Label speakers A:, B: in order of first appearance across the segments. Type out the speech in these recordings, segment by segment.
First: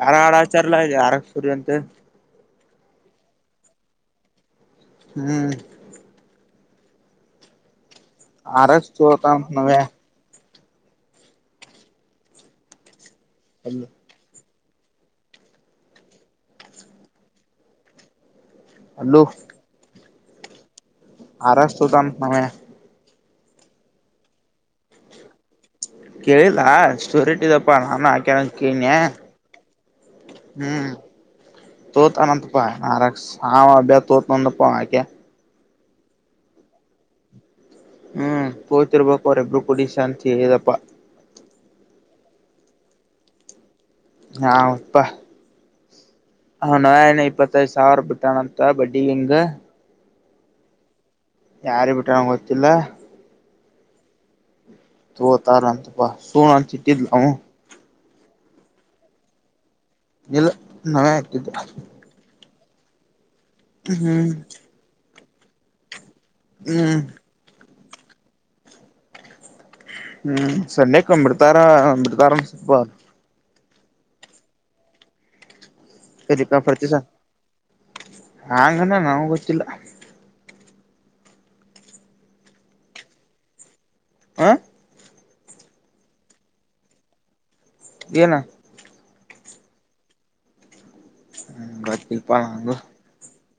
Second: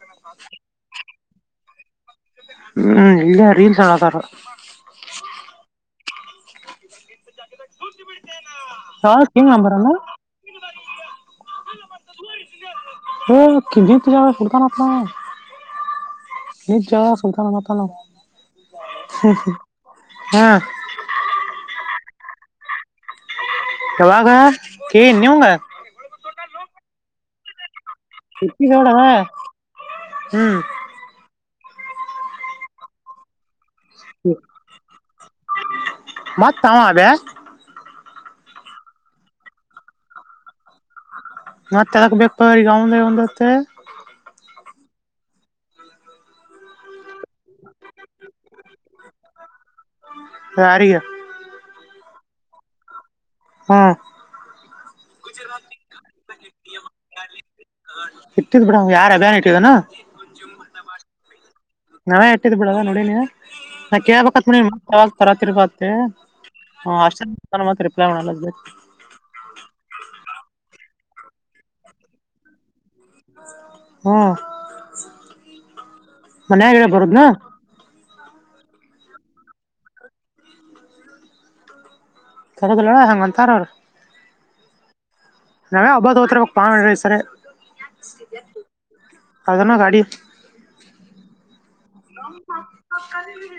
A: ಯಾರ ಹಡಾಚಾರಲದೆ ಆರ ಸೂರ್ಯಂತೆ
B: ಹ್ಮ್ ಇಲ್ಲ ರೀಲ್ಸ್ ಅಲ್ಲತಾರ
A: ಹ್ಮ್ ಆರ
B: ಯಾವ
A: ತುತ
B: ಕಿಂಗ್
A: ನವ
B: ನಂಬರಲ್ಲ ಹ
A: ಅಲ್ಲಿ
B: ಕಿದ್ದಿ ಪೂಜೆ ಸರ್ತಾನ ಹ ಎ ಜ ಸೌತ ನ ನತಲ್ಲ
A: ಅಲೋ
B: ಹ್ಮ್
A: ಆರಷ್ಟತದ ನಮೇ
B: ಕೆಲಾಗ [unintelligible]
A: ಕೇಳಿದಾ ಸ್ಟೋರಿ ಇಟ್ಟಿದಪ್ಪ ನಾನು ಹಾಕ
B: ಇಟ್ಟಿಗೌಡ
A: ಕೇಳನೆ ಹ್ಮ್ ತತ ಅನಂತಪಾಯ ಮಹಾರಗ ಸಾಮ ತೋತ ನ ಒನ್ನ ಪಾವಕ್ಕೆ
B: ಮತ್ತಮ್ಮ ಅದ
A: ಹ್ಮ್ ಪತರ್ಬಕ್ ಅವರ್ ಎಬ್ ಕುಡ ಶಾಂತಿ ಹೇಳದಪ್ಪಾ
B: ಮತ್ತೆ ಎದಕ್ ಬೇಕಪ ಈಗ ಅವಂದ ಒಂದತ್ತೆ
A: ಹಾ ಉಪ್ಪಾ ಹ ನ ನ ಇಪ್ಪತ್ತೈದು ಸಾವಿರ ಬಿಟ್ಟಣಂತ ಬಡ್ಡಿ ಹೆಂಗ
B: ಯಾರಿಗೆ
A: ಯಾರ ಬಿಟಂಗಗೆ ಗೊತ್ತಿಲ್ಲ
B: ಹ್ಮ್
A: ತ ತಾರಂತಪ್ಪಾ ಸು ನ ಚಿಟ್ಟಿದಲವು
B: ಇಟ್ಟಿದ್ ಬಿಡ ಯಾರು ಅಭಿಯಾನ ಇಟ್ಟಿದಾನ
A: ಇಲ್ಲ ನವೇ ಆಗ್ತಿದ್ದ
B: ನಾವೇ ಇಟ್ಟಿದ್ ಬಿಡದ ನೋಡಿನಿ ನಾ
A: ಹ್ಮ್
B: ಕೇಕತ್ ನೋಾಗ ತರಾತಿರ್ ಬತ್ತತಿ ಹ
A: ಹ್ಮ್
B: ಅಷ್ಟಾನ ಮ ರರಿಪ್ಲಯ ಮಾಡಣ ಲ
A: ಹ್ಮ್ ಸನ್ನೆ ಕ್ಬಿಡ್ತಾರ ಬಿಡ್ತಾರ ಸ್ಲ್ಪ
B: ಹಾ ಮನ್ಯಾಗ ಹೇಳ ಬರೋದ್ನಾ
A: ಹಂಗಣ ನಾವ್ ಗೊತ್ತಿಲ್ಲ
B: ಸರಿಲ್ಲ ಹೆಂಗ ಅಂತಾರ ಅವ್ರ
A: ಹ
B: ನಾವೇ ಹಬದು ಹೋತ್ರ ಹಕ್ ಪಾರ ಸರಿ
A: ಏನು
B: ಅದನ ಗಾಡಿ
A: ಗೊತ್ತಿಲ್ಪ ನಂಗು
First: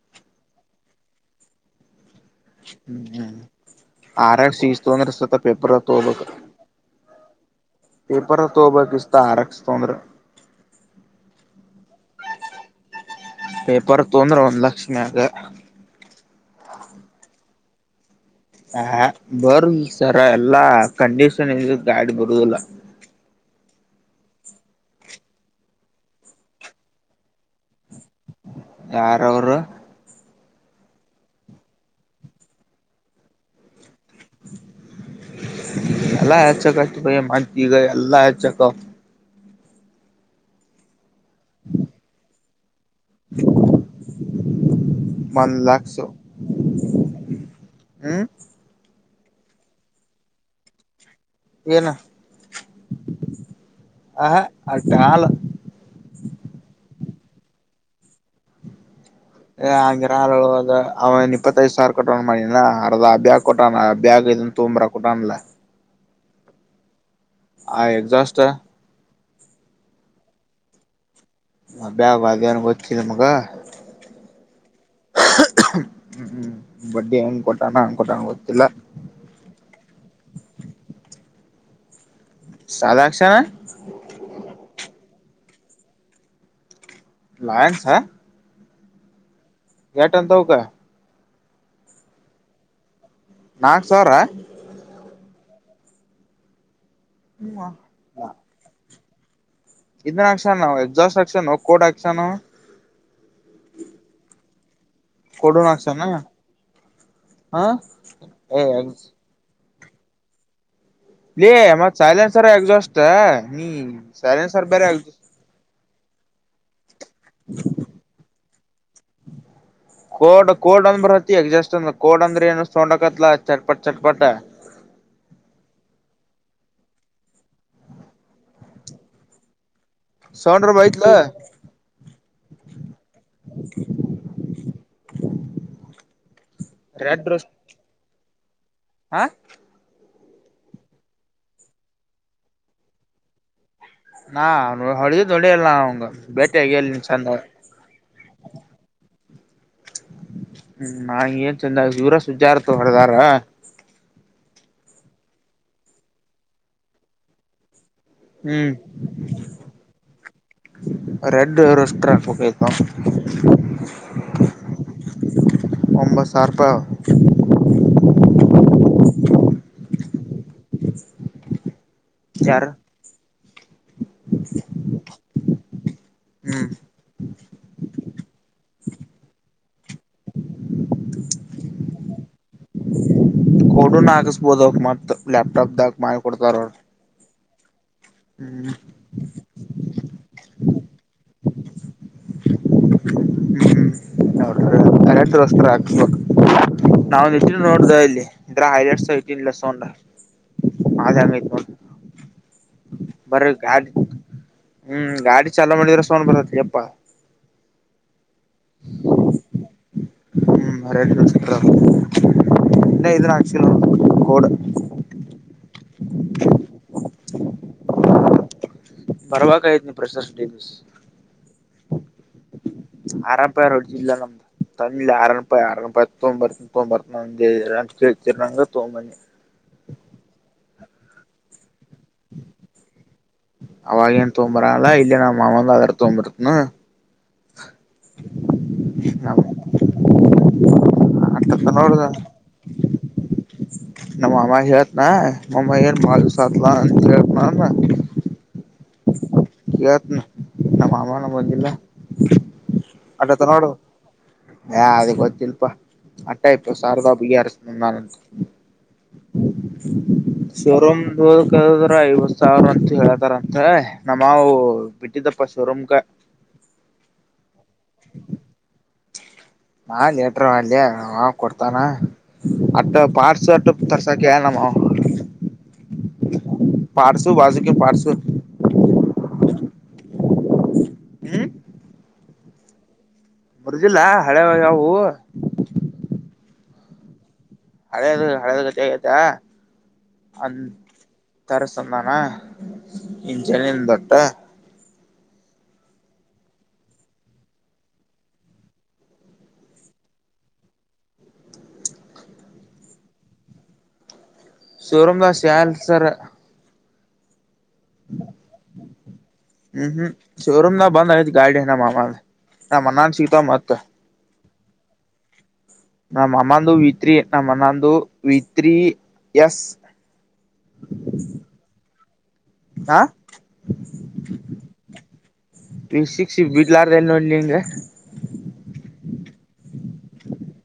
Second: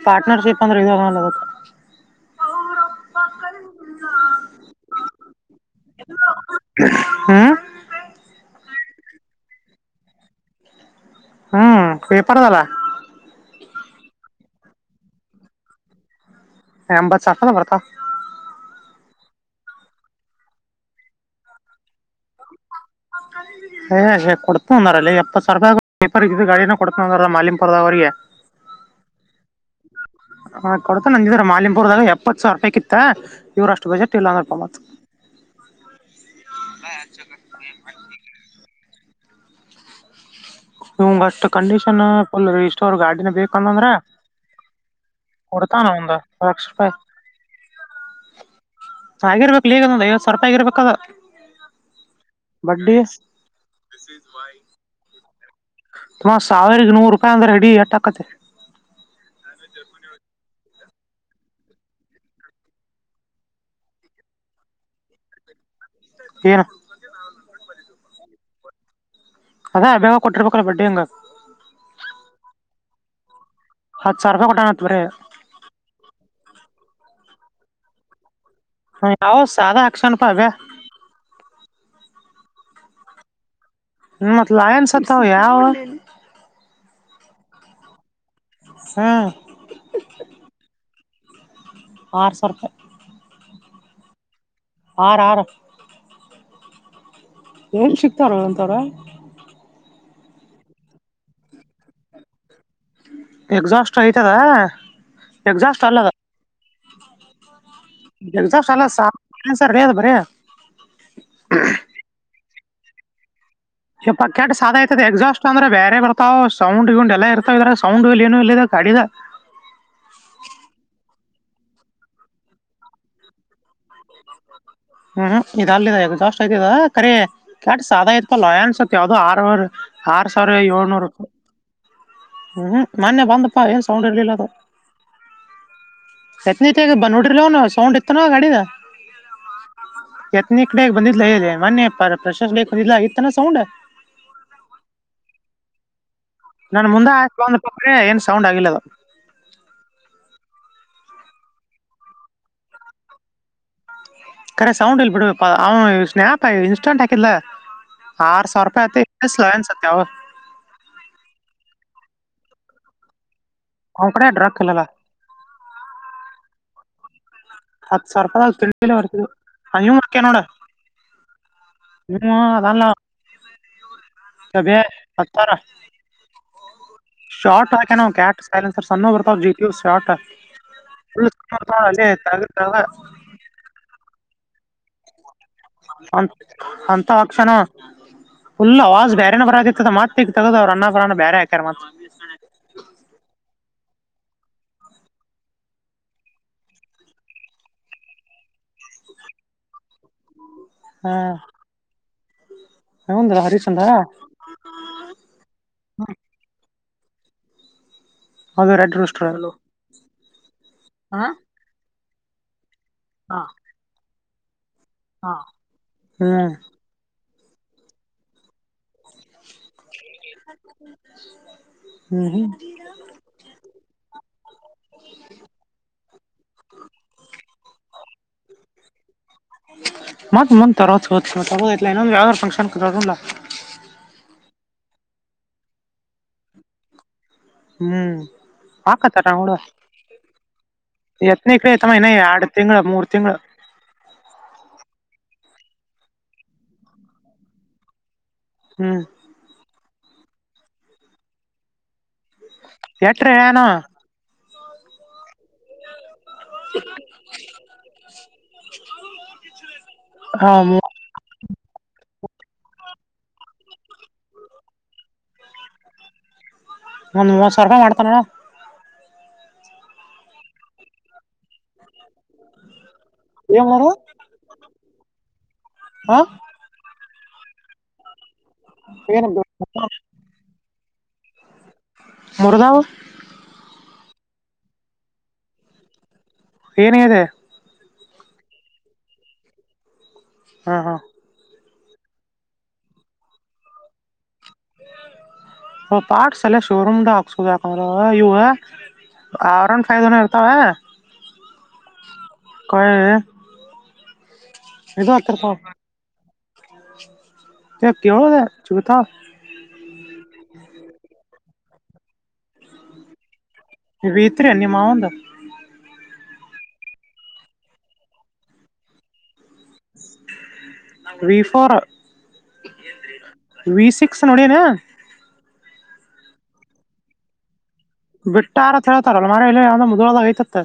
B: ಪಾರ್ಟನರ್ಶಿಪ್ ಪಂದ್ರ ಹುತ್ತ
A: ಹ್ಮ್ ಹ್ಮ್ ಆರಾಚೆ ಈ ಸತೊಂದರ ಸ್ುತ್ತ ಪೆಬ್ರವರಿ ತೊಳ
B: ಹ್ಮ
A: ಪೇಪರ್ ತ ಬಕಿಸತಾ ಆರಕ್ ಸ ತೋಂದ
B: ಹ್ಮ್ ಪೇಪರ್ದಲ್ಲ
A: ಪೇಪರ್ ತೊಂದ್ರೆ ಒಂದ್ ಲಕ್ಷ ಮ್ಯಾಗ
B: ಎಂಬತ್ತು ಸಾವಪನ ಕೊರ್ತಾ
A: ಹ ಬರ ಸರ ಎಲ್ಲಾ ಕಂಡೀಷನ್ ಇ ಗಾಡಿ ಬರುದಲ್ಲ
B: ಹಯ್ಷೇ ಕೊಡ್ತು ಅಂದಾರಲ್ಲ ಎಪ್ಪತ್ತುಾವರ ರೂಪಾಯಿ ಪೇಪರ್ು ಗಾಡಿನ ಕೊಡ್ತುಂದಾರಲ್ಲ ಮಾಲಿಮಪುರದವ್ರಿಗೆ
A: ಯಾರ ಅವರು
B: ಹಾ ಕೊಡ್ತ ನಂದಿದ್ರ ಮಾಲಿನ್ಪುರದಾಗ ಎಪ್ಪತ್ ಸಾವಿ ರೂಪಾಯಿತ್ತ ಇವ್ರಷ್ಟು
A: ಎಲ್ಲ ಯಕ ಮಾಡತಿಗ ಅಲ್ಲಾ ಯಕ
B: ಇವಂಗ ಅಷ್ಟ್ ಕಂಡೀಷನ್ಫಲ್ ಇಷ್ಟ ಫುಲ್ ಗಾಡಿನ ಬೇಕಂತಂದ್ರ
A: ಒಂದ್
B: ಕೊಡತಾನ
A: ಲಕ್ಷ
B: ಹ ಲಕ್ಷ ರಪಾಯ
A: ಹ್ಮ್
B: ಆಾಗಿರ್ಬೇಕಕ್ ಈಗ ಅದವ ಸ್ವರ್ಪಗಿರ್ಬೇಕ ಅ
A: ಏನ
B: ಬಡ್ಡ್ಡಿ
A: ಆಹ ಅಟ್ಟ ಹಾಲ
B: ತುಂಬಾ ಸಾವಿರ ನೂರು ರೂಪಾಯಿ ಅಂದ್ರೆ ರಡಿ ಎಟಾಕತೆ
A: ಏ ಹಂಗಗೆರ ಅವನ್ ಇಪ್ಪತ್ತೈದ ಸಾವರ ಕೊಟ್ಟಣ ಮಾಡಿನ ಅರ್ದ ಬ್ಯಾಗ್ ಕೊಟ್ಟಣ ಬ್ಯಾಗ್ ತೋಂಬ್ರ ಕೂಟ ಆಲ
B: ಹೇರ
A: ಆಯ ಜಾಸ್ತ
B: ಅದಾ ಬೇಗ ಕೊಟ್ಟಿರ್ಬೇಕಲ್ಲ ಬಡ್ಡಿ ಹಂಗ
A: ವಕಿ ನಮ್ಗೆ
B: ಹತ್ತು ಸಾರ್ ರಪಾಯಿ ಕೊಟ್ಟಣತ್ ಬ್ರ
A: ಹ್ಮ್ ಬಡ್ಡಿ ಅಂಗ್ ಕೊಟಾನ ಅಂಗ್ ಕೊಟಣ ಗೊತ್ತಿಲ್ಲ
B: ಹ ಯಾವ ಸಾದಾ ಅಕ್ಷಣ ಪಾವ್ಯಾ
A: ಸಾಲ ಆಕ್ಷಣ
B: ಮತ್ತಲಾಯನ್ ಸತ್ತ ಯಾವಾವ
A: ಲಾಯನ್ಸ್ ಹ
B: ಹ್ಮ
A: ಯಟಂತ ಹ ಕ
B: ಆಾರ ಸೊ ರೂಪ.
A: ನಾಕ್ಸವ್ರ
B: ಆರ ಆರ ಏನ್ ಸಿಕ್ತಾರ ಒಂತಾರ.
A: ಇದನ್ಾಕ್ಷಣ ನವು ಎಕ್ಸಾಸ್ಟ್ ಆಾಕ್ಷನ್ ಕೋಡ್ ಹಾಕ್ಕ್ಷಾನ.
B: ಎಕ್ಸಾಸ್ಟ್ ಆಯ್ತದಾ.
A: ಕೊಡನ್
B: ಎಗ್ಸ್ಯಾಟ್ ಅಲ್ಲ
A: ಹಾಕ್ಸನ
B: ಅದ್
A: ಹ ಏ
B: ಎಗ್ಸಾ್ಟ ಅಲ್ಲ ಸ. ಸರಿದು ಬರಯ.
A: ಇ ಮತ್ ಸಯ್ಲಾನ್ಸರ್ ಎಗ್ಸ್ಯಾಟ್ಸಾ
B: ಇ ಪ ಕೆಟ್ಟಟ್ ಸಾಾದ ಆಐತದೆ ಎಕ್ಸಾಸ್ಟ್ ಅಂದ್ರೆ ಬೇರೆ ಬರ್ತಾವ ಸೌಡ್ ಎಲ್ಲ ಇರ್ತಾವ ಇದ್ರ ಸೌ್ಡ್ ಇಲ್ಲಿ ಏನು ಇಲ್ಲ
A: ಕೋಡ್ ಕೋಡ್ ಅಂದ ಬರತಿ ಎಗ್ ಜಸ್ಟ್ ಅಂದ ಕೋಡ್ ಅಂದ್ರೆ ಏನ ತೊಂಡಕತ್ಲ ಚಟ್ಪಟ್ಟ
B: ಹ್ಮ್ ಇದು ಅಲ್ಲಿದೆದು ಜಾಸ್ಟ್ ಆಯ್ತು ಕರಿ ಕ್ಯಾಟ್ ಸಾಾದಯತ್ಕ ಲಯ ಅನ್ಸತ್ ಯಾವ್ದೋ ಆರ್ ಆರ್ ಸಾವಿರದ
A: ಸೌಂಡ್ರ ಬೈತ್ಲ
B: ಏಳ್ನೂರು ಹ್ಮ್ ಮೊನ್ನೆ ಬಂದಪಾ ಏನ್ ಸೌಂಡ್ ಇರ್ಲಿಲ್ಲ ಅದು ಎತ್ನೈತೆ ಈಗ ಬಂದ ನೋಡ್ರಿಿಲ್ಲವ ಸೌಂಡ್ ಇತ್ತು ನ ಗಡಿದ
A: ಹಾ
B: ಎತ್ನೇ ಕಡೆ ಬಂದಿದಲ ಇದೆ ಮೊೆ ಪ ಪ್ರಶಸ್ಂದಿಲ್ಲ ಈತನ ಸೌಂಡ್
A: ನಾ ಅವ ಹೊಳಿದ ತೊೊಂಡಿ ಇರಲ್ಲಾ ಅವಂಗ ಬೇಟೆ ಆಗಲ್ಲ
B: ನಾನ್
A: ನೀನ್
B: ಮುಂದೆ
A: ಚಂದ
B: ಹ
A: ಹ್ಮ್
B: ಬಂದ್ರೆ ಏನ್ ಸೌಂಡ್ ಆಗಿಲ್ಲ ಅದು
A: ಹ್ಮ್ ನಾಂಗ ನ್ ಚಂದ ಇವರ ಸುಜಾರತ ಹೊರದಾರ
B: ಕರೆ ಸೌಂಡ್ ಇಲ್ ಬಿಡ್ ಅವ ಸ್ನ್ಯಪ್ ಇನ್ಸ್ಟಾಂಟ್ ಹಾಕಿದಲ ಆಾರ ಸಾವ
A: ಹ್ಮ್
B: ರೂಪಾಯತ್ತ ಲನ್ಸತ್ಯವ
A: ಬೇಕ
B: ಅವ್ನ ಕಡೆ ಡ್ರಗ್ ಇಲ್ಲಲ್ಲ
A: ಒಂಬತ್ತು ಸಾವಿರ ರೂಪಾಯ [inaudible] [unintelligible]
B: ಹತ್ತು ಸಾವಿರ ರೂಪಾಯಗ್ ತಿಳಿಲ್ಲ ಬರ್ತ ಅೂಕ್ಯ ನೋಡ ನಿಮ್ಮ
A: ಯಾರ
B: ಅದಲ್ಲ ಸಬ ಹತ್ತಾರ
A: ಹ್ಮ್
B: ಶಟ್ ಹೊ ಕನ ಕೆ್ಯಾ ಸೈಲೆನ್ ಸರ್ ಸಣ್ಣ ಬರ್ತಾವ ಜಿಟ ಶಾರ್ಟ
A: ಕೊಡನ್ ಹಕಸ್ಬೋದವಕ ಮತ್ ಲ್ಯಾಪ್ಟಾಪ್ದಾಗ ಮಾಡಿ
B: ಅ
A: ಕೊಡ್ತಾರ ಅವ್ರು
B: ಅಂತ ಅಕ್ಷಣ
A: ಹ್ಮ್
B: ಉುಲ್ಲ ಅವ ವಾಜ್ ಬೇರೆನ ಬರ ಆ ಇತ್ತದ ಮತ್ತೆಗ ತಗದಾವ ಅನ್ನರ ಬೇರೆ ಆಗ [unintelligible]
A: ಹೌ ಅಲಟ್ ರೋಸ್ತ್ರರ ಹಾು ನಾವ ಎಷ್ಟ ನೋಡ್ದ ಇಲ್ಲಿ ಇದ್ರ ಹೈಲೈಟ್ ಐನ್ಲ್ಲ ಸೌಂಡ್
B: ಹಾ
A: ಮಾದಾಮ
B: ಹೌದಲ್ಲ
A: ಬರ
B: ಹರಿಶ್ಚಂದ್ರ
A: ಗಾಡಿ ಹ್ಮ್ ಗಾಡಿ ಚಾಲಾ ಮಾಡಿದ್ರ ಸೌಂಡ್ ಬರತ್ ಎಪ್ಪಾ
B: ಅದರ ಅಡ್ರಸ್ಟೆಲ್ಲು
A: ಮರ ಚತ್ರ ಇಲ್ಲ
B: ಹಾ
A: ಇದು್ರಾಕ್ಷ ಕೋಡ್
B: ಹಾ ಹ್ಮ್
A: ಬರವ ಕಯ ನೀ ಪ್ರೆಸರ್ ಡೆನಸ್
B: ಹ್ಮ್ ಹ್ಮ್
A: ಅರಪೇರೋಡ ಇಲ್ಲ ನಮ್ದ ತಮ್ಮಿ ಯಾರಪ್ಪ ಆರಪ್ಪ ತೋಂಬತ್ತನ ತೋಂಬರನ ಅ ಕಳ್ ತೋಂಬನಿ
B: ಮತ್ತ ಮನ್ ತರೊ ಇಲ್ಲ ಇನ್ನೊಂದು ಯಾರೋಂದು ಫಂಕ್ಷನ್ ತಗಲ
A: ಲ್ಲ ಇಲ್ಲ ನಾ ಮಾವಂದ ಅದರ ತಂಬರುತ್ತನ
B: ಹ್ಮ್ ಪಾಕ ತರ
A: ನಮ್ಮ
B: ಅವಳ ಎತ್ನ
A: ಅಂತಂತ
B: ಕ ತಮ್ಮನ ಎರಡು ತಿಂಗಳುಳ ಮೂರ್ ತಿಂಗಳು
A: ನ ಮಾಮಾ ಹೇಳಳ್ತ ನ ಮಾಮ್ಮಾ ಹೇಳ ಬಾಳದಿಸ ಅ ಹೇಳತ ನ
B: ಹ್ಮ್
A: ಇತ್ ನದ ನಮ್ಮವನು ಬಂದಿಲ್ಲ
B: ಎಟ್ರೆ ಏನು
A: ಅದಕ್ಕೆ ಗೊತ್ತಿಲ್ಲಪ್ಪ ಅಟಾ ಇಪ್ಪ ಸಾರದಾ ಬ್ಯನಂದಾನ
B: ಹ
A: ಶೋರೂಮ್ ಓದಕ್ಕೆದ್ರ ಐವತ್ ಸಾವಿರ ಅಂತ ಹೇಳಕ್ ತರಂತ ನಮ್ಮವು ಬಿಟ್ಟಿದ್ದಪ್ಪ ಶೋರೂಮ್
B: ಒಂದ್ ಸಾವಿ ರೂಪಾಯ ಮಾಡ್ತ ನೋಡ
A: ನಾ ಲಟರ್ ಮಾವ ಕೊಡ್ತಾನ ಅಟ್ಟ
B: ಏನ್
A: ಪಾರ್ಸಟ್ಟ
B: ಮಾಡು
A: ತರ್ಸಕ್ಕೆ ನಮ್ಮ
B: ಹಾ
A: ಪಾರ್ಸು ಬಾಸುಕ್ಕೆ ಪಾರ್ಶವ
B: ಹನ್ದು [unintelligible]
A: ಹ್ಮ
B: ಮರುಗಾಾವ
A: ಬರೆದಿಲ್ಲ ಹಳೆದಾಗ ಅವು
B: ಏನಿದೆ
A: ಹಳೆದು ಹಳೆದ ಗ ಆಗತಾ ಅಂದ
B: ಹಾ ಹಾ
A: ತರಸ ಂತಾನ ಇ ಜನಿ ತಟ್ಟ
B: ಪಾ್ಟ್ಸ್ ಎಲ್ಲ ಶೋರೂಮ್ ದ ಹಾಕ್ಸುದು ಯಾಕಂದ್ರೆ ಇವು ಆರ್ ಒನ್ ಫೈವ್ ನವ ಇರ್ತವ ಕಾಯ
A: ಶೋರಮದ ಶಲ್ ಸರ್
B: ಕೇಳೋದ ಸಿಗುತ್ತಾವ
A: ಹ್ಮ್ ಹ್ಮ್ ಶೋರೂಮದ ಬಂದ ಆ ಗೈಡ್ ನಮ್ಮ ಮಾಮಾ ನಮ್ಮ ಅನ್ನನ್ ಸೀತ ಮತ್ತ
B: ವಿ ಭತ್ರಿ ಅ ನೀಮ್ಮವುಂದ
A: ನಮ್ಮ ಅಮ್ಮಂದು ವಿತ್ರಿ ನಮ್ಮ ಅನ್ನಂದು ವಿತ್ರಿ ಎಸ್
B: ವಿ ಫೋರ್
A: ಹ
B: ವಿ ಸಿಕ್ಸ್ ನೋಡಿ ಏನು
A: ಸಿಕ್ಸ್ ಬಿಡ್ಲಾರ್ದನ್ ನೋಡಿ ನಿಂಗೆ
B: ಬಿಟ್ಟಾರತ್ ಹೇಳ್ತಾರಲ್ ಮರ ಮುದ್ಳದಾಗ ಯತತ್ತ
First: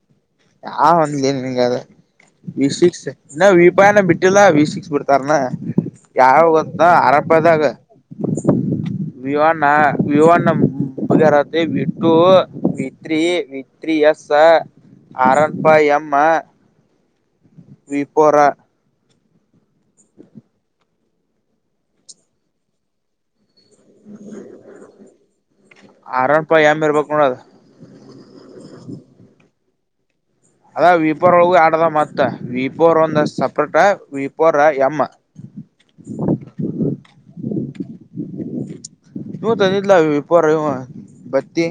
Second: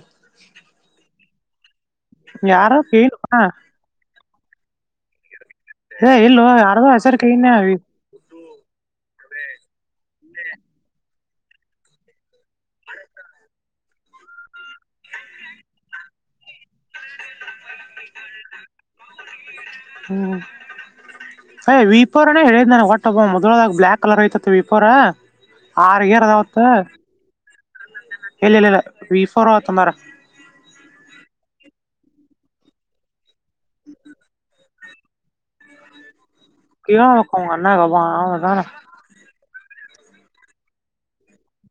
A: ಹಾ ಒಂದಲೇನ್ ನಿನ್ಗೆ ಅ ವಿ
B: ಯಾರ
A: ಸಿಕ್ಸ್
B: ಕೈನ್ ಹಾ
A: ಇನ್ನ ವಿಪಾಯನ ಬಿಟ್ಟಿಲ್ಲ ವಿ ಸಿಕ್ಸ್ ಬಿತ ತರ್ನ
B: ಏ ಇಲ್ಲ
A: ಯಾವಾಗತ್ತ ನ
B: ಯಾರ್ದೋ ಹೆಸರು ಕೈನ
A: ಆರಭದಾಗ ವಿವಾ ನ ವಿವಣಂ ಉಪಗರತೆ ಬಿಟ್ಟು ವಿತ್ರಿ ವಿತ್ರಿಯ ಸ ಅರನ್ಪಾ ಮ್ಮ ವಿಫೋರ
B: ಹ್ಮ್ ಯ್ ವಿಪರನೇ ಹೇಳಿದ ನನ ಹೊಟ್ಟಬ ಮ [unintelligible] ದಾಗ ಬ್ಲಯಾಕ್ ಕಲರ್ ಐತತಿ ವಿಪೋರ ಆರ್ಗರ್
A: ಆರ್
B: ಅದ
A: ಒನ್
B: ಅವತ್
A: ಫೈವ್ ಎಂ ಇರ್ಬೇಕ್ ನೋಡದು
B: ಇಲ್ಲ ಇಲ್ಲ ಇಲ್ಲ ವಿಫೋರ್ ತ ಮಾರ
A: ಅದ ವಿಪೋರ್ ಒಳಗ ಆಡದ ಮತ್ತ ವಿಪೋರ್ ಒಂದ ಸಪ್ರೇಟ ವಿಪೋರ್ ಎಮ್ಮ [inaudible]
B: ಕೆಕಂಗನಾ ಹ ಬ ಹ ತಾನ [unintelligible]
A: ನೀವು ತಂದಿದಿಲ್ಲ ಪರ ಬತ್ತಿ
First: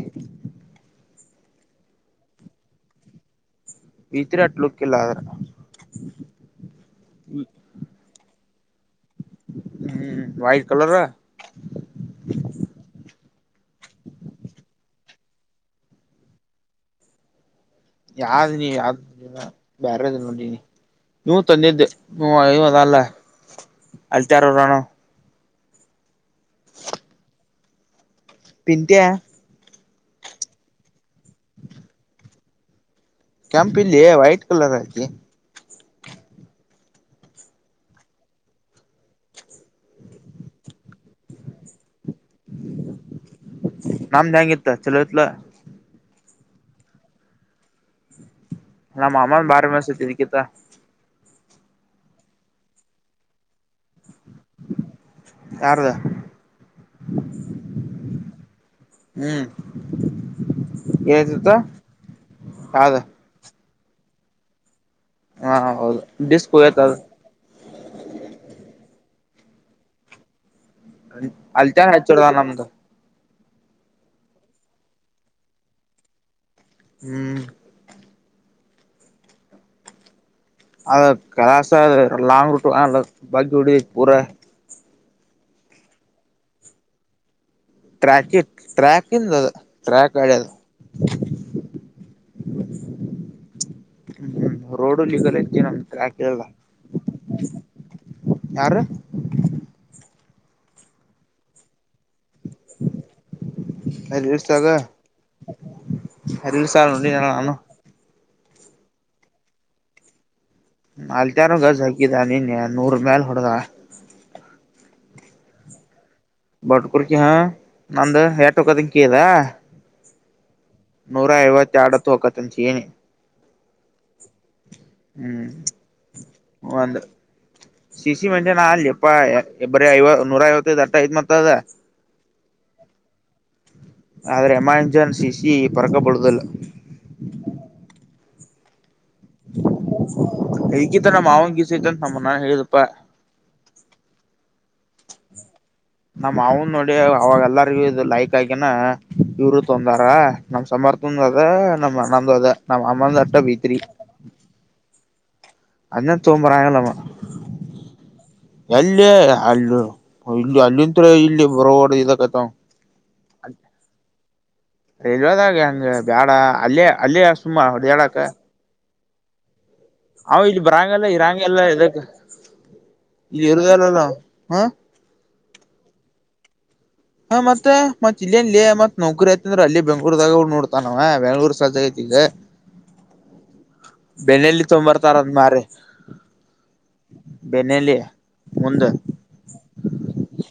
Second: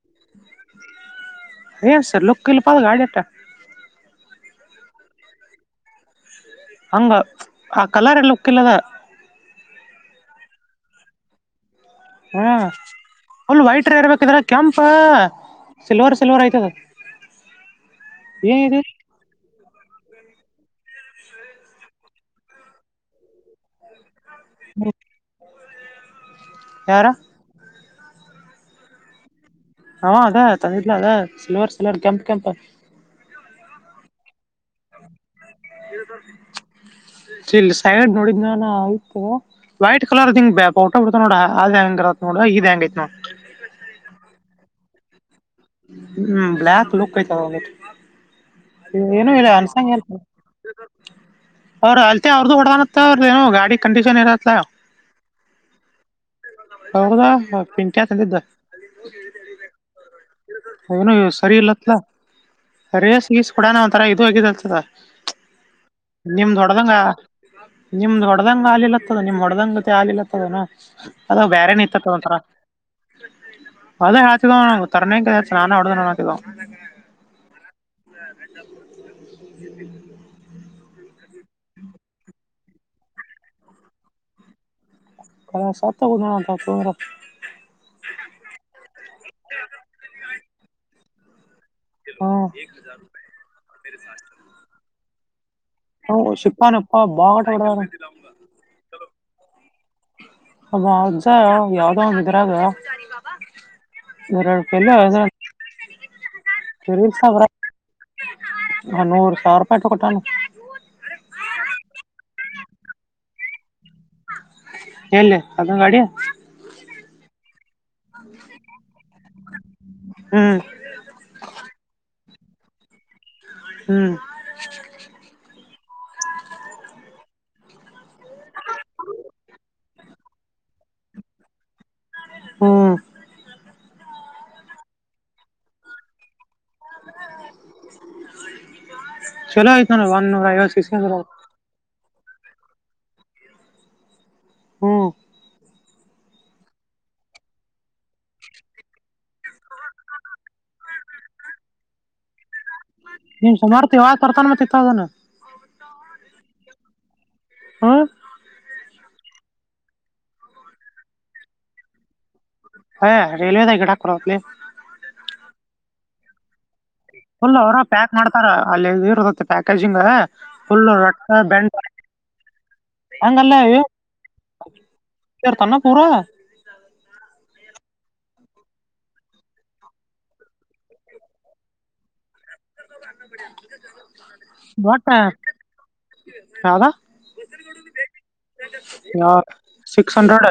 B: ಹ ಸರ್ ಲ ಕಲ್ಲಿ ಪಲ್ ಗಾಡಿಟ
A: ವಿಚರಾಟ್ಲು ಕಲ್ಲ ಅರ [unintelligible]
B: ಹಂಗ ಆ ಕಲರ್ ಎ ಲುಕ್ ಇಲ್ಲದ
A: ಹ್ಮ್ ವ್ಟ್ ಕಲರ್
B: ಹ್ಮ ಅಲ್ ವೈಟ್ರ ಇರ್ಬೇಕಿದ್ರ ಕೆಂಪ ಸಿಲ್ವರ್ ಸಿಲ್ವರ್ ಆಯ್ತದ
A: ಯ್ದ ನೀ ಯ್ದ ನೀ ಬೇರೆದು ನೋಡನಿ ನೀವು ತಂದಿದ್ದೆದ ಅಲ್ಲ ಅಲ್ಲಿತರರನ
B: ಯಾರ
A: ಪೀಂತ್ಯ
B: ಹ ಅದ ತಂದಿರ್ಲ ಅದ ಸಲ್ವರ್ ಸಲ್ವರ್ ಕೆಂಪ್ ಕೆಂಪ [unintelligible]
A: ಕೆಂಪ ಇಲ್ಲಿ ವೈಟ್ ಕಲರ್ ಆತಿ
B: ಇಲ್ ಸೈಡ್ ನೋಡಿದ ನಾನ ಆಯತೇವ ವೈಟ್ ಕಲರ್ಗ್ ಬ್ಯಾ ಊಟ ಬಿಡ್ತ ನೋಡ ಅ ಆದ್ ಹೆಂಗರ ನೋಡ ಇದ್ ಹೆಂಗೈಐತ್ ನ
A: ತಚ್ಚಲೋಟ್ಲ
B: ಹ್ಮ್ ಬ್ಲಕ್ ಲಲುಕ್ ಕತ ಒ
A: ನಮ್ಮ
B: ಏನುೂ ಇ
A: ಮಾಮನ್ ಬಾರಿ
B: ಅನ್ಸಂಗ
A: ಮಸ್ತ್ ಐತಿ ಇದಕ್ಕಿತ್ತ
B: ಹಲ್ತ ಔದು ಉಡಾನಾ ಏನು ಗಾಡಿ ಕಂಡೀಷನ್ ಇರತ
A: ಯಾರ್ದ
B: ಹೌದಾ ಪಿಂಕ್ಯಾತಂದಿದ್ದ
A: ಹ್ಮ್
B: ಏನು
A: ಏನತಿತ್ತ
B: ಸರಿ ಇಲ್ಲತ್ಲ
A: ಯಾವ್ದ
B: ರರಿ ಸಿಗಸ್ಕಡಾನ ಒಥರ ಇ ಹಗಿದತದ
A: ಹಾ ಹೌದು ಡಿಸ್ಕ್
B: ನಿಮ್ದ
A: ಹೋಗೇತ್
B: ದೊಡ್ದಂಗ
A: ಅದು
B: ನಿಮ್ದ ದೊಡ್ದಂಗ ಆಲಿಲ್ಲ ಇತದ ನಿಮ್ ಹೊಡ್ದಂಗ ಗೊತ್ತ ಆಾಲಿಲ್ಲತ್ತದನು ಅದ ಬೇರೆೇಏನ್
A: ಅಲ್ತಾರ
B: ಇತ್ತತ್
A: ಹಚ್ಚೋಡ್ದ
B: ಒಂಥರ
A: ನಮ್ದು
B: ಅದ ಹ ತರಣ ನಾನಾ ಅವಡ ನಾದ
A: ಹ್ಮ್
B: [inaudible]
A: ಅದ ಕಲಾಾಸ ಲಾಂಗ್ ರೂಟ್ ಅಲ್ಲ ಬಕಿ ಹೊಡ ಪೂರ [unintelligible]
B: ಕ ಸತ್ತ ಕೊಂದಂಟ ತರ [unintelligible]
A: ಟ್ರ್ಯಾಕ ಟ್ರ್ಯಾಕ ಇಿಂದ ಅದು ಟ್ರ್ಯಾಕ್ ಅದು [unintelligible]
B: ಹೂಂ
A: ರೋಡ್ ನಿಗಲ [unintelligible]
B: ಹ ಸಿಪ್ಪ ನಪ್ಪ ಬಟ
A: ಯಾರು
B: ಅ ಅಜ್ಜ ಯಾವ ದರದು ರಡು ಪಲ್ಲ
A: ಅರಿಲ್ಲ ಸಾರ ನಡಿ ನ ನಾನು
B: ಸಾನು ಚಾರ್ಪಾಯಟು ಕಟ್ಟಾನ
A: ನಲ್ತಾನಗ ಝಕಿದಾನನ್ಯ ನೂರು ಮೈಲ್ ಹೊಡೆಗ
B: ಎಲ್ಲಿ ಅದಂಗಾಡಿ
A: ಬಟ್ ಕುರ್ಕಿ ಹಾ ನಂದು ಟುಕ್ಕದಂ ಕದಾ [unintelligible]
B: ಹ್ಮ್
A: ನೋರ ಐವತ್ತೆರಡುತ್ತು ಕತ್ಲಿಚೈನ್.
B: ಹ್ಮ್.
A: ಒಂದ. ಸಿಸಿ ಮೆಂಜೆನ ಅಲ್ಲಿ ಎಪ್ಪಾ ಬರ ಐವ ನೂರ ಐವತ್ತೈದು ಅಟ್ಟ ಐತ್ ಮತ್ತದ.
B: ಹ್ಮ್.
A: ಆದರೆೆ ಅಮ್ಯಾಂಜಾನ್ ಸಿಸಿ ಪರಕಬಡುದಲ್ಲ.
B: ಚಲೋ ಐತ್ ನೋಡ ಒಂದ್ ನೂರ ಐವತ್ ಸಿಸಿ
A: ಈಗಿತ ನಮ್ಮ
B: ಹ್ಮ್
A: ಮಾವನ್ ಗೀಸಐತಂತ ನಮ್ಮ ನಾನ್ ಹೇಳಿದಪ್ಪ.
B: ಹ್ಮ್.
A: ನಮ ಅವನ್ ನೋಡಿ ಅವಾಗೆಲ್ಲರಿಗೂ ಇ ಲೈಕ್ ಆಗ್ಯನಾ. ಇವರು ತೊಂದಾರ ನಮ್ ಸಮರ್ಥನ್ದ ಅದ ನಮ್ ಆನಂದ ಅದ. ನಮ್ಮ ಅಮ್ಮಂದ ಅಟ
B: ನಿಮ್
A: ಬತ್ರಿ.
B: ಸಮರ್ಥ ಯಾವಾಗ ತರ್ತಾನ ಮತ್ತಿತ್ತ ಅದನ್ನ
A: ಅನ್ನ ತೋಂಬರ ಆಲ್ಲಾಮ.
B: ಹ.
A: ಇಲ್ಲ ಅಲ್ಲಿ ಇ ಅಲ್ಲಿತ್ ಇಲ್ಲಿ ಬರ ಇದಕತ.
B: ಹಯ ರೇಲ್ವೆದ ಈಗ ಡಾಕರಾವತಲಿ.
A: ಇದಾಗ ಹಂಗ ಬ್ಯಾಡ ಅಲ್ಲೇ ಅಲ್ಲೇ
B: ಫುಲ್
A: ಸುಮ್ಮ ಹೊಡದ್ಯಾಡಕ್ಕ.
B: ಕಸಂಗ ಫುಲ್ಲು
A: ಬರಂಗಲ್ಲ
B: ರೊಟ್ಟ
A: ಇರಂಗಲ್ಲ
B: ಬೆಂಡ.
A: ಇದಕ್ ಇಲ್ಲಿ
B: ಹಂಗಲ್ಲ
A: ಇರುದಲ್ಲಲ್ಲ ಹ
B: ಇರ್ತಾನ ಪೂರಾ [unintelligible]
A: ಹಾ ಮತ್ತತ್ ಇಲ್ಲಿಲ್ಲಿ ಮತ್ ನೌಕರಿ ಆಯ್ತ ಅಂದ್ರ ಅ ಬೆಂಗಳೂರ್ದಾಗ ನೋಡ್ತಾನ ನ್ ಬ ಬೆಂಗಳೂರು ಸಜ ಐತಿ. ಇಲ್ಲ [unintelligible]
B: ಬಟ್ಟ
A: ತೊಂಬರ್ತಾರ ಅದ್ ಮಾರಿ
B: ಹದಾ [inaudible]
A: ಬೆನ್ನಲಿ ಮುಂದ
B: ಹ ಸಿಸ್ ಹಂಡ್ರೆಡ್.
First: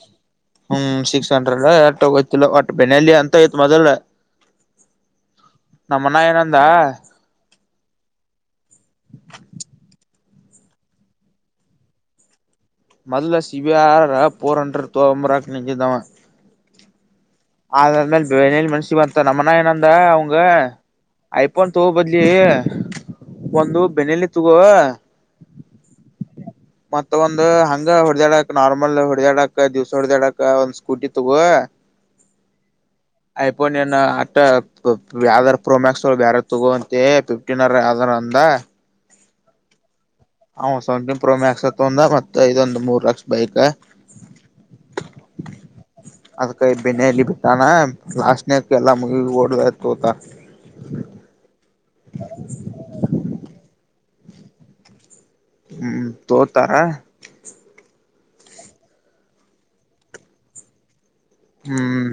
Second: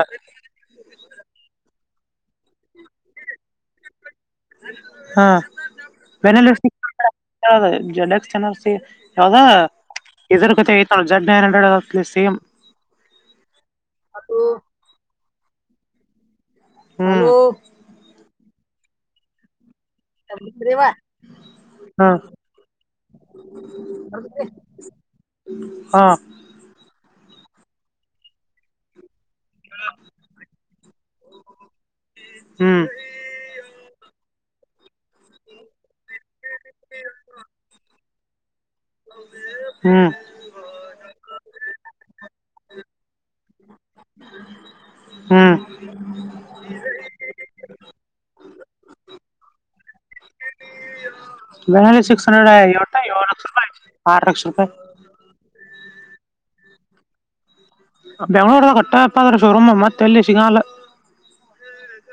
A: ಹ್ಮ್ ಸಿಕ್ಸ್ ಹಂಡ್ರೆಡ್ ಎಯ್ತಿ ಒಟ್ ಬೆನಾಲಿ ಅಂತಯತ್ ಮೊದಲ್.
B: ಹಾ
A: ನಮ್ಮನ ಏನಂದ
B: ಬೆನಲ್ಲಿಷ್ಟ. ಯ ಜಡಕ್ ಚೆನ ಯಾವದಾ. ಇದ್ರ ಕತೆ ಐತ ಜಡ್ ನೈನ್ ಹಂಡ್ರೆಡ್ ಸೇಮ್.
A: ಮೊದಲ ಸಿಬಿಆರ್ ಪೋರ್ ಹಂಡ್ರ ತೋಂಬ್ರಾಕ ನಿಜದಾವ.
B: ಹ್ಮ್
A: ಅಾದ್ಮೇಲೆ ಮನ್ಸಿಗೆ ಬರ್ತ ನಮ್ಮನ ಏನ. ಅವಂಗ
B: ರೇವಾ
A: ಐಫೋನ್ ತಗ
B: ಹಾ
A: ಬದ್ಲಿ. ಒಂದು ಬೆನಲಿ ತಗೋುವ.
B: ಹಾ
A: ಮತ್ತ ಒಂದು್ ಹಂಗ ಹೊಡೆದ್ಯಾಡ ನಾರ್ಮಲ್ ಹೊ. ಹೊಡದ್ಯಾಡಕ್ಕ ದಿವ್ಸ ಹೊಡ್ದ್ಯಾಡಕ್ಕ ಒಂದ್ ಸ್ಕೂಟಿ ತಗೋವ.
B: ಹ್ಮ್
A: ಐಫೋನ್ ಆತ್ತ. ಯಾವ್ದಾರ ಪ್ರೋಮ್ಯಾಕ್ಸ್ ಬ್ಯಾರ ತಗೋಂತೆ ಫಿಫ್ಟೀನ್ರ್ ಯಾವ್ದ ಅಂದ.
B: ಹ್ಮ್
A: ಹ ಸೆವೆಂಟನ್ ಪ್ರೋ ಮ್ಯಾಕ್ಸ್ ಅ ತೊಂದ ಮತ್ತ ಇದೊಂದು ಮೂರ್ ಲಕ್ಷ ಬೈಕ್.
B: ಹ್ಮ್.
A: ನ ಲಸ್ಟ್ ನ ಕಲ್ಲ ಮು ಓಡಯ.
B: ಬೆನಾಲಿ ಸಿಕ್ಸ್ ಹಂಡ್ರೆಡ್ ಟ ಏಳು ಲಕ್ಷ ರೂಪಾಯಿ ಆರು ಲಕ್ಷ ರೂಪಾಯಿ.
A: ಹ್ಮ್ ತೋತಾರ.
B: ಬೆಂಗಂಳೂರ್ದ ಕಟ್ಟಪ್ಪ ಅ್ರ ಶೋರೂಮ್ ಮತ್ತೆ ಎಲ್ಲಿ ಶಿಂಗಾಲ.
A: ಹ್ಮ್.